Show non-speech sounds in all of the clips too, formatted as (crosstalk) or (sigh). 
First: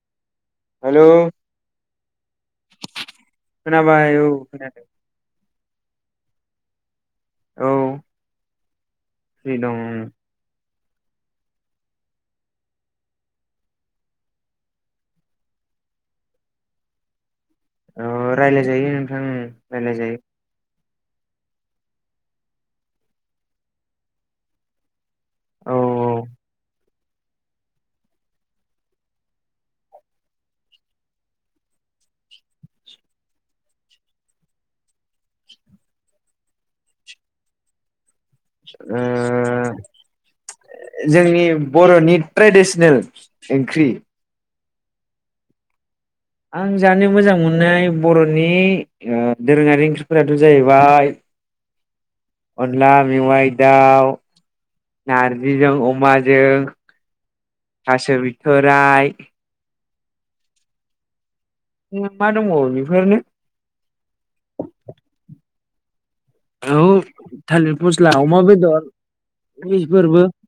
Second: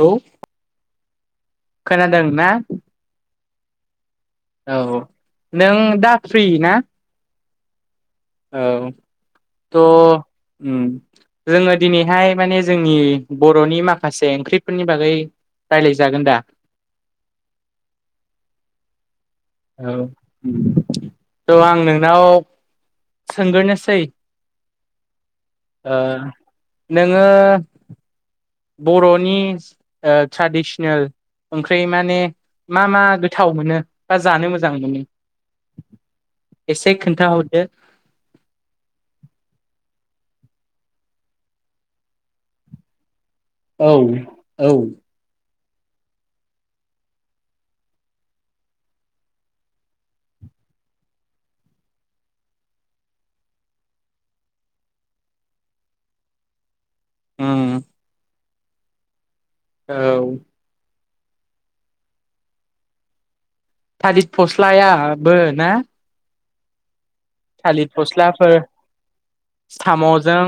लौ हेल' खोनादों ना? खोनाबाय औ। खोनादों औ नों दा फ्रि ना? औ। औ फ्रि दं थ' उम। जोङो दिनैहाय माने जोंनि बर'नि माखासे ओंख्रिफोरनि बागै रायलायजागोन दा? औ रायलाय जायो नोंथां उम औ रायलाय जायो। थ' आं नोंनाव सोंग्रोनोसै। औ ओ नोङो। बर'नि ओ ट्राडिसनेल। ओंख्रि माने मा मा गोथाव मोनो बा जानो मोजां मोनो? एसे खोनथा हरदो? ओ जोंनि बर'नि ट्रेडिसनेल। ओंख्रि। औ औ। आं जानो मोजां मोननाय बर'नि ओ दोरोङारि ओंख्रिफोराथ' जाहैबाय। अनला मेवाइ, दाउ, नारजिजों अमाजों। ओ थोराइ औ। उम मा दंबावो बेफोरनो। थालिर फस्लायाबो ना औ थालिर फसला अमा बेदर। बेफोरबो साम'जों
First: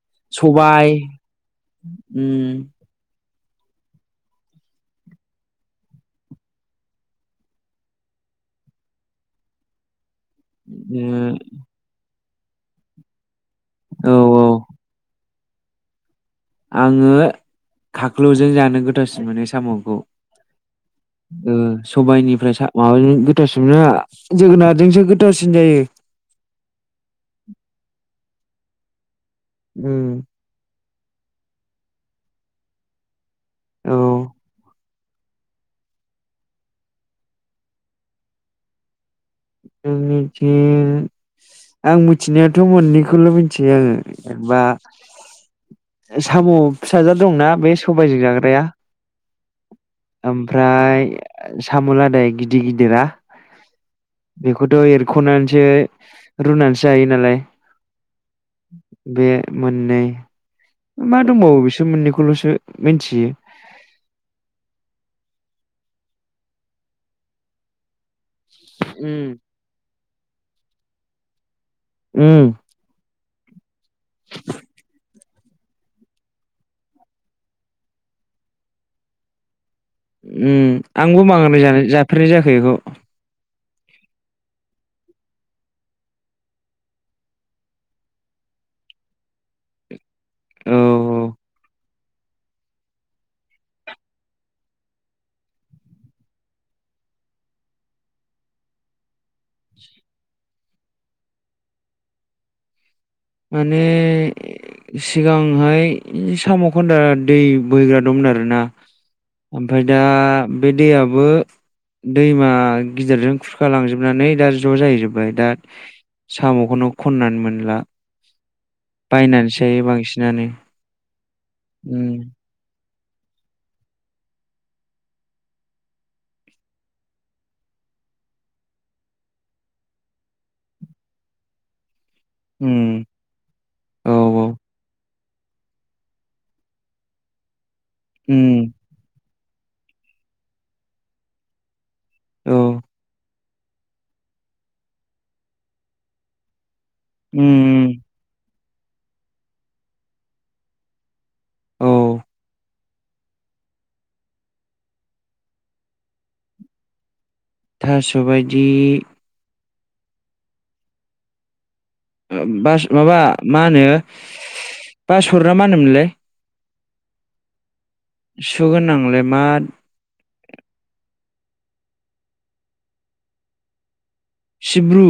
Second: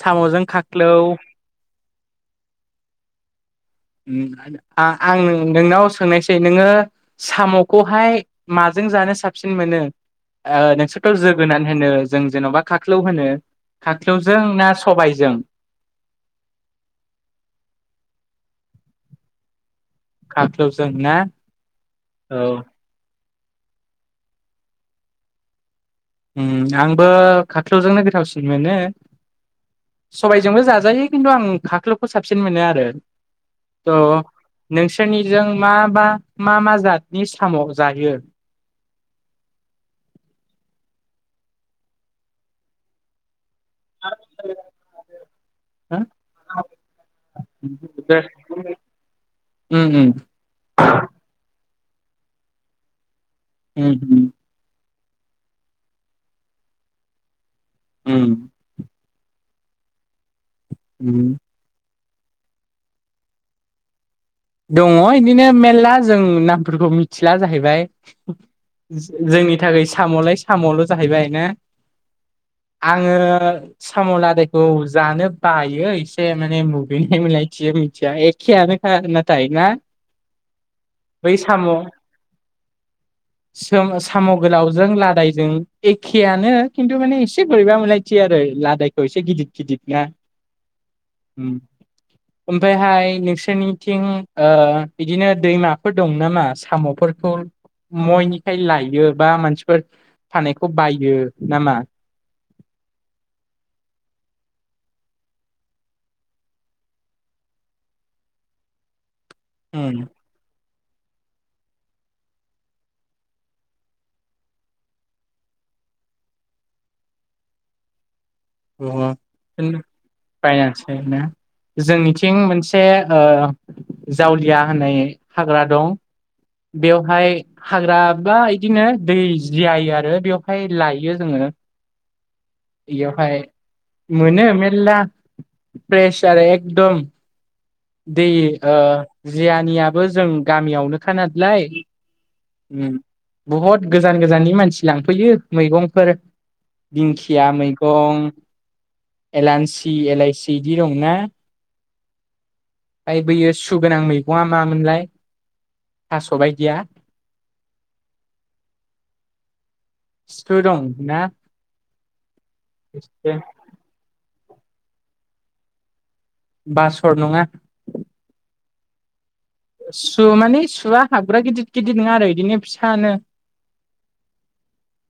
साम'जों सबाय खाख्लौ उम। उम आ आ आं नोंनाव सोंनायसै नोङो साम'खौहाय माज जों जानो साबसिन मोनो? ओ नोंसोरथ' जोगोनान होनो जों जेन'बा खाख्लौ होनो। ओ औ खाख्लौजों औ ना सबायजों? आङो खाख्लुजों जानो गोथावसिन मोनो साम'। खाख्लौजों ना उम औ सबायनिफ्राय ओ माबाजों जोगोनारजोंसो गोथावसिन जायो। आंबो खाख्लौजोंनो गोथावसिन मोनो उम सबायजोंबो जाजायो। खिन्थु आं खाख्लौखौ साबसिन मोनो आरो औ अ नों सिनिजों माबा मा मा जातनि साम' जायो? जोंनिथि आं मिथिनायाथ' मोननैखौल' मिथियो आङो एबा साम' फिसाजो दंना बे उम सबायजों जाग्राया उम ओमफ्राय साम' लादाय गिदिर गिदिरा उम। बेखौथ' एरख'नानैसो रुनानैसो जायो नालाय। उम बे मोननै मा उम दंबावो बिसोर मोननैखौ ल'सो मिथियो। दङ बिदिनो मेरला जों नामफोरखौ मिथिला जाहैबाय। उम जोंनि थाखाय साम'लाय साम'ल' जाहैबाय ना उम आङो साम'लादायखौ जानो बायो एसे माने मुगैनाय मोनलायथियो मिथिया एखेआनोखा नाथाय ना उम आंबो बै साम' मुगैना जाफेरनाय जायाखै बेखौ। साम' गोलावजों लादायजों एखेआनो खिन्थु माने एसे बोरैबा मोनलायथि आरो। लादायखौ एसे गिदिद गिदिद ना औ ओमफ्रायहाय नोंसोरनि थिं ओ बिदिनो दैमाफोर दं नामा साम'फोरखौ मयनिखाय लायो बा मानसिफोर फाननायखौ बायो नामा? (inaudible) माने सिगांहाय साम' खान्दा दै बोहैग्रा दंमोन आरोना। ओमफ्राय दा उम बे दैयाबो दैमा गिदिरजों खुरखा लांजोबनानै दा ज' जाहैजोबबाय दा साम'खौनो खननानै मोनला। (unintelligible) बायनानैसो जायो बांसिनानो उम जोंनिथिं मोनसे मोनसे ओ जावलिया होननाय हाग्रा दं। बेवहाय हाग्रा बा बिदिनो दै जायो आरो बेवहाय लायो जोङो। (unintelligible) उम बेयावहाय औ मोनो मेरला फ्रेस आरो एकदम दै उम ओ जियानियाबो जों गामियावनोखा नालाय। औ उम बहुत गोजान गोजाननि मानसि लांफैयो मैगंफोर दिंखिया उम मैगं एलान्सि एलाइसि बिदि दं ना? औ। ओइ बैयो सुगोनां मैगंङा मामोनलाय थास' बायदिया? थास'बायदि सु दंना बास माबा मा होनो बास'र ना मा होनोमोनलाय। बासर नङा। सुगोन नांलाय मा सु माने सुआ हाबग्रा गिदिद गिदिद नङा आरो बिदिनो फिसानो सिब्रु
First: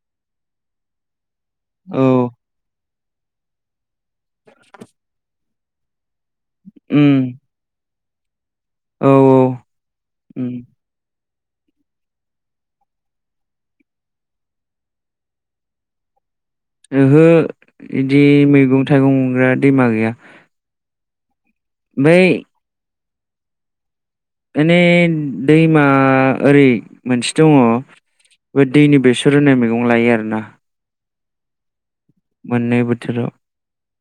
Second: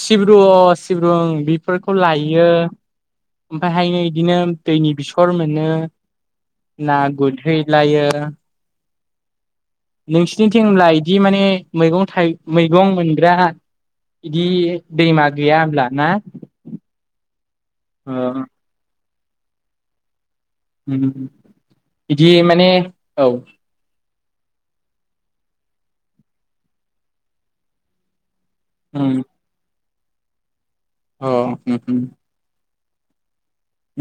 सिब्रु अ सिब्रुं बेफोरखौ औ लायो ओमफायहाय बिदिनो दैनि बेसर मोनो ना उम गुरहैलायो। औ औ उम नोंसिरनिथिं होनब्ला बिदि माने मैगं थाइ मैगं मोनग्रा बिदि दैमा गैया होमब्ला ना? ओहो अ बिदि मैगं थाइगं मोनग्रा दैमा गैया। बिदि ओमफ्राय माने औ माने दैमा ओरै मोनसे दङ। बे दैनि बेसर होनाय मैगं लायो आरोना। अ अम उम मोननै बोथोराव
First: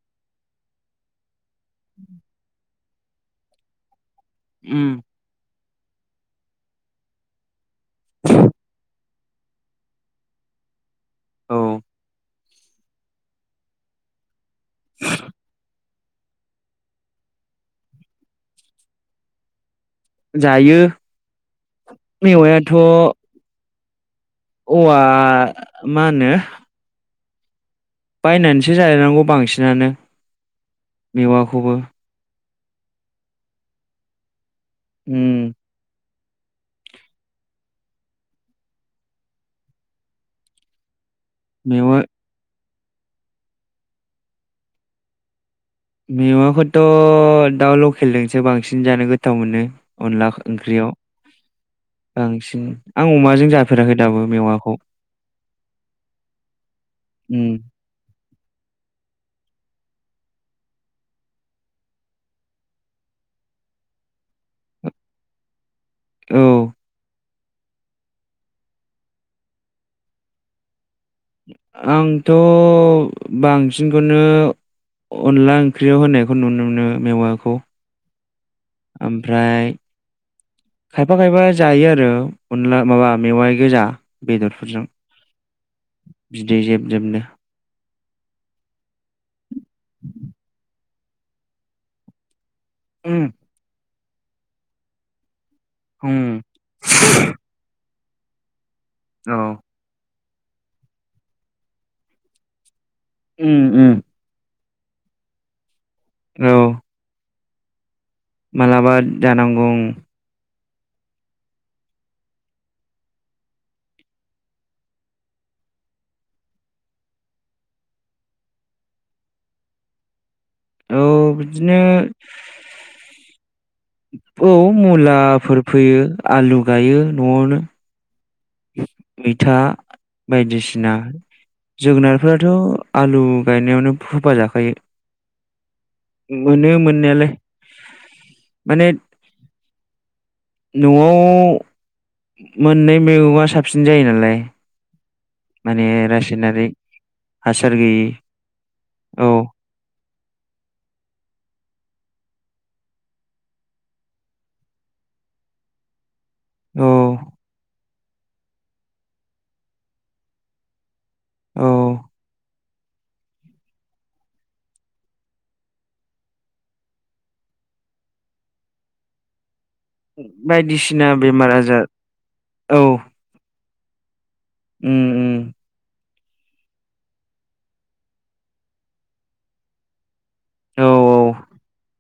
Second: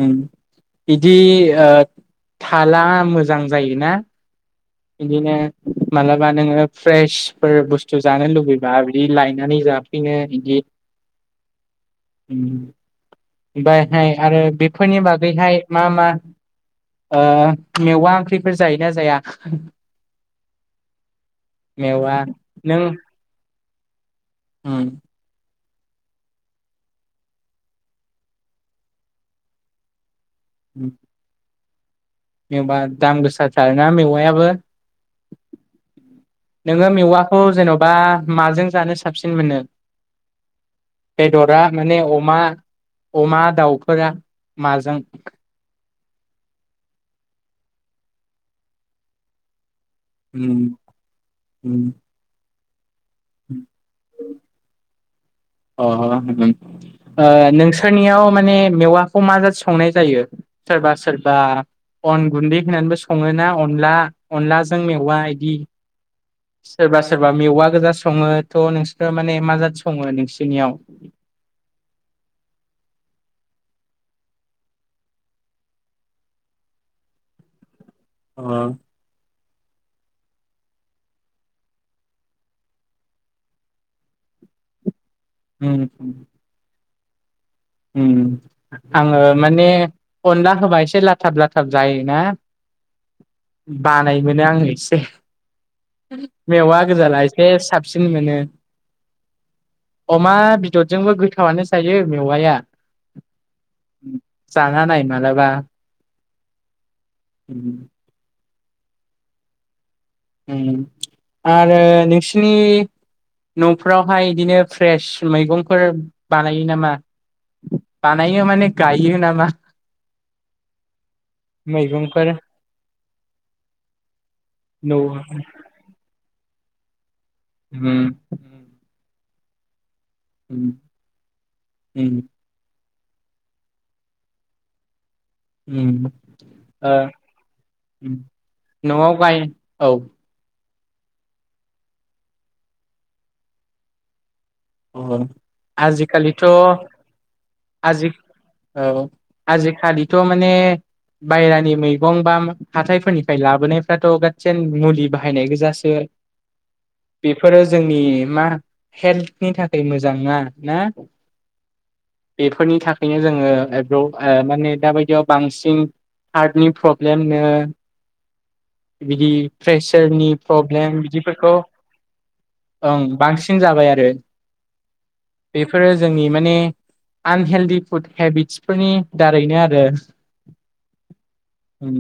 ओम बिदि ओ थाला मोजां जायोना। उम बिदिनो मालाबा नोङो फ्रेसफोर बुस्थु जानो लुुबैबा बिदि बिदि लायनानै जाफिनो बिदि औ ओमफायहाय आरो बेफोरनि बागैहाय मा मा ओ मेवा ओंख्रिफोर जायोना जाया। जायो मेवा मेवायाथ' नों उम औवा मा होनो बायनानैसो जानांगौ बांसिनानो मेवाखौबो। जेनेबा दाम गोसा थारना मेवायाबो। उम नोङो मेवाखौ जेन' बा माजों जानो साबसिन मोनो। बेदरा माने मेवा अमा अमा दाउफोरा माजों मैवाखौथ' दाउ लकेलजोंसो बांसिन जानो गोथाव मोनो। अनला उम ओंख्रियाव उम बांसिन आं अमाजों जाफेराखै दाबो मेवाखौ। अ ओ उम नोंसोरनियाव माने मेवाखौ माजो संनाय जायो सोरबा सोरबा अन गुन्दै होनानैबो सङोना अनला अनलाजों मेवा इदि। औ सोरबा सोरबा मेवा गोजा सङो थ' नोंसोरो माने मा जाद सङो नोंसोर नियाव आंथ' बांसिनखौनो अनला ओंख्रियाव होनायखौ नुनो मोनो मेवाखौ। अ ओमफ्राय खायफा खायफा जायो आरो अनला माबा मेवाइ गोजा बेदरफोरजों। उम नो आङो माने अनला होबा एसे लाथाब लाथाब जायोना ओम बानाय मोनो आङो एसे उम मेवा गोजाला एसे साब सिगांनानो औ अमा बेदरजोंबो गोथावानो जायो मेवाया। उम उम जाना नाय मालाबा। औ उम माबलाबा जानांगौ ओम। आरो नोंसिनि न'फोरावहाय बिदिनो फ्रेस मैगंफोर बानायो नामा? बानायो माने गायो नामा? औ बिदिनो मैगंफोर (inaudible) औ न' मुलाफोर फैयो आलु गायो न'आवनो होम मैथा बायदिसिना उम जोगोनारफोराथ' आलु गायनायावनो फोफा जाखायो उम मोनो ओ मोननायालाय माने न'आव गाय औ न'आव मोननै मैगंआ साबसिन जायो नालाय अ माने आजिखालिथ' रासायनारि हासार गैयि आजि औ आजिखालिथ' माने बायहेरानि मैगं बा हाथाइफोरनिफ्राय लाबोनायफ्राथ' गासिन मुलि बाहायनाय गोजासो औ बेफोरो जोंनि मा हेल्थ नि थाखाय मोजां ना ना औ एफोरनि थाखायनो जोङो माने दाबायदियाव बांसिन हार्टनि प्रब्लेमनो बिदि प्रेसारनि प्रब्लेम बायदिसिना बेमार बिदिफोरखौ आजार औ ओं बांसिन जा बाय आरो उम उम बेफोर जोंनि माने आनहेल्दि फुड हेबितसफोरनि दारैनो आरो औ (inaudible) उम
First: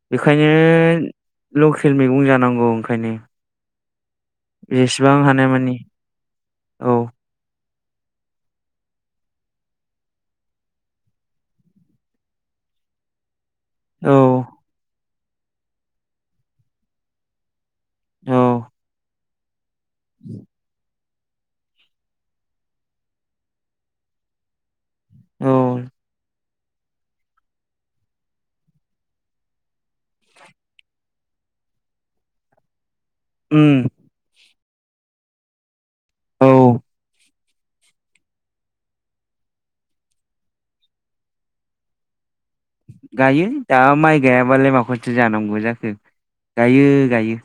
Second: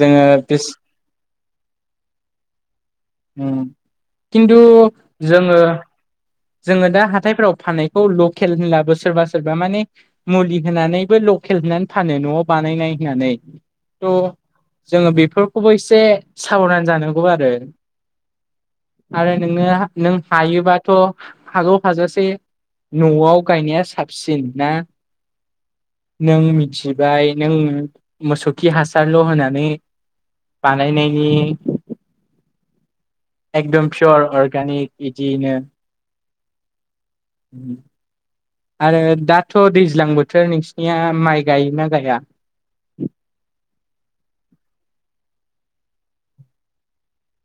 जोङो बेखायनो लकेल मैगं जानांगौ ओंखायनो उम खिन्थु जेसेबां जोङो हानायमानि जोङो औ दा हाथायफ्राव फाननायखौ लखेल होननाबो सोरबा सोरबा माने मुलि होनानैबो लखेल फानो न'आव बानायनाय होननानै थ' औ जोङो बेफोरखौबो एसे साबधान जानांगौ आरो औ आरो नोङो नों हायोबाथ' हागौ हाजासे न'आव गायनाया साबसिन ना उम नों मिथिबाय नों मोसौ खि हासारल' होनानै बानायनायनि एकदम पियर अर्गानिक बिदिनो औ आरो दाथ' दैज्लां बोथोर नोंसिनिया माइ गायोना गाया‌? गायो दा माइ गायाबालाय माखौथो‌ जानांगौ जाखो गायो गायो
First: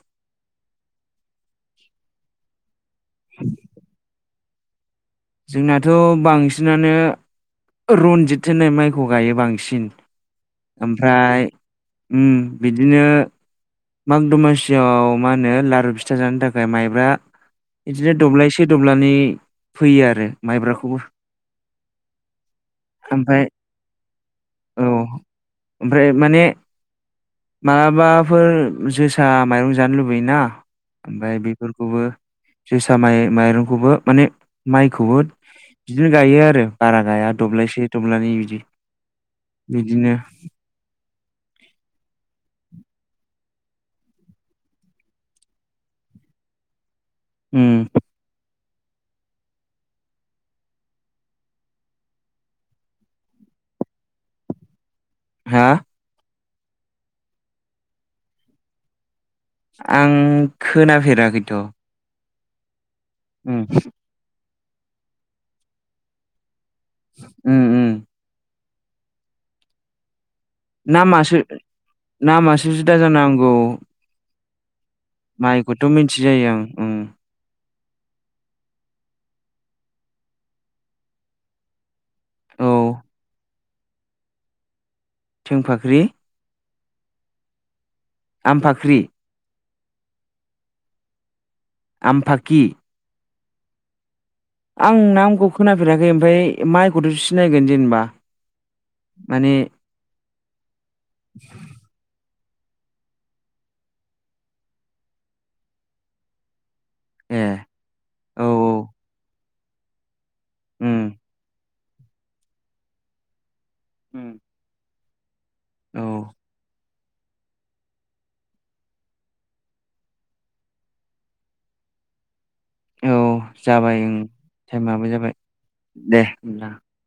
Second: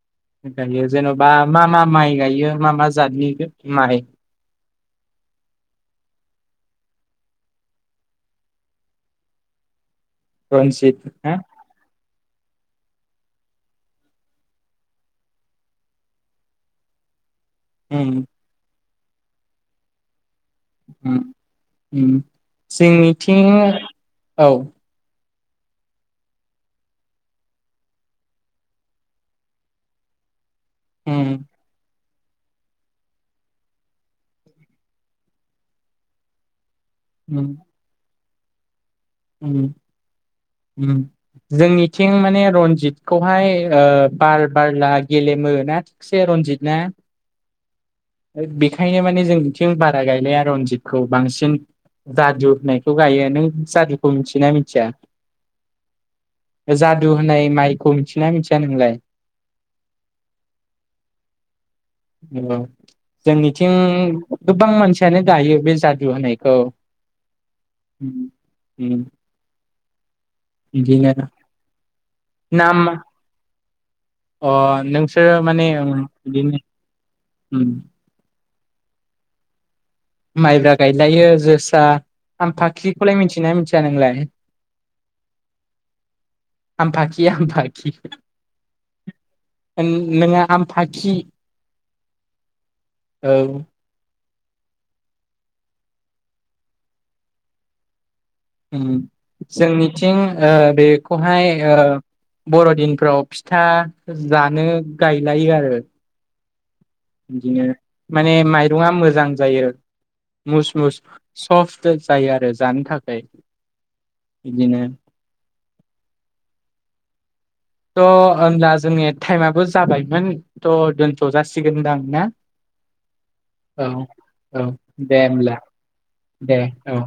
गायो जेन'बा मा मा माइ गायो मा मा जातनि माइ जोंनाथ' बांसिनानो रनजित होनाय माइखौ गायो बांसिन। रन्जित ओमफ्राय हो उम बिदिनो माग दमासियाव मा होनो लारु फिथा जानो थाखाय माइब्रा बिदिनो दब्लायसे दब्लानै फैयो आरो माइब्राखौबो उम उम उम ओमफ्राय जोंनिथिं औ ओमफ्राय माने माबाफोर जोसा माइरं जानो लुबैयोना उम ओमफ्राय बेफोरखौबो जोसा माइ माइरंखौबो माने माइखौबो बिदिनो गायो आरो बारा गाया उम दब्लायसे दब्लनि बिदि उम बिदिनो उम जोंनिथिं माने रनजित खौहाय ओ बार बारला गेलेमो ना थिकसे रनजित ना उम बेखायनो माने जों बिथिं बारा गायनाया रनजितखौ बांसिन जादु होननायखौ गायो नों जादुखौ मिथियोना मिथिया? हा? जादु होननाय माइखौ मिथिना मिथिया नोंलाय? आं खोनाफेराखैथ' औ उम जोंनिथिं गोबां मानसियानो गायो बे जादु होनायखौ। उम उम। उम। बिदिनो नामासो नामासो नाम जुदा जानांगौ अ नोंसोरो माने माइखौथ' मिथिजायो आं बिदिनो उम माइब्रा गायजायो जोसा आम औ फाखिखौलाय मिथियो ना मिथि या नोंलाय? थेंफाख्रि हामफाखि हामफाखि। आमफाख्रि नों-नोङो हामफाखि आमफाकि औ। आं नामखौ खोनाफेराखै ओमफ्राय माइखौथ' सिनायगोन जेनेबा उम माने जोंनिथिं ओ बेखौहाय ओ बर'दिनफ्राव फिथा जानो गायलायो आरो। ए बिदिनो माने औ माइरंआ मोजां जायो मुस उम मुस सफ्ट जायो आरो जानो थाखाय। उम बिदिनो औ, थ' होनोमब्ला जोंनि टाइमाबबो जाबायमोन थ' दोनथ' जासिगोन होनदां ना? औ औ जाबाय ओं औ टाइमाबो दे जाबाय होमब्ला दे औ।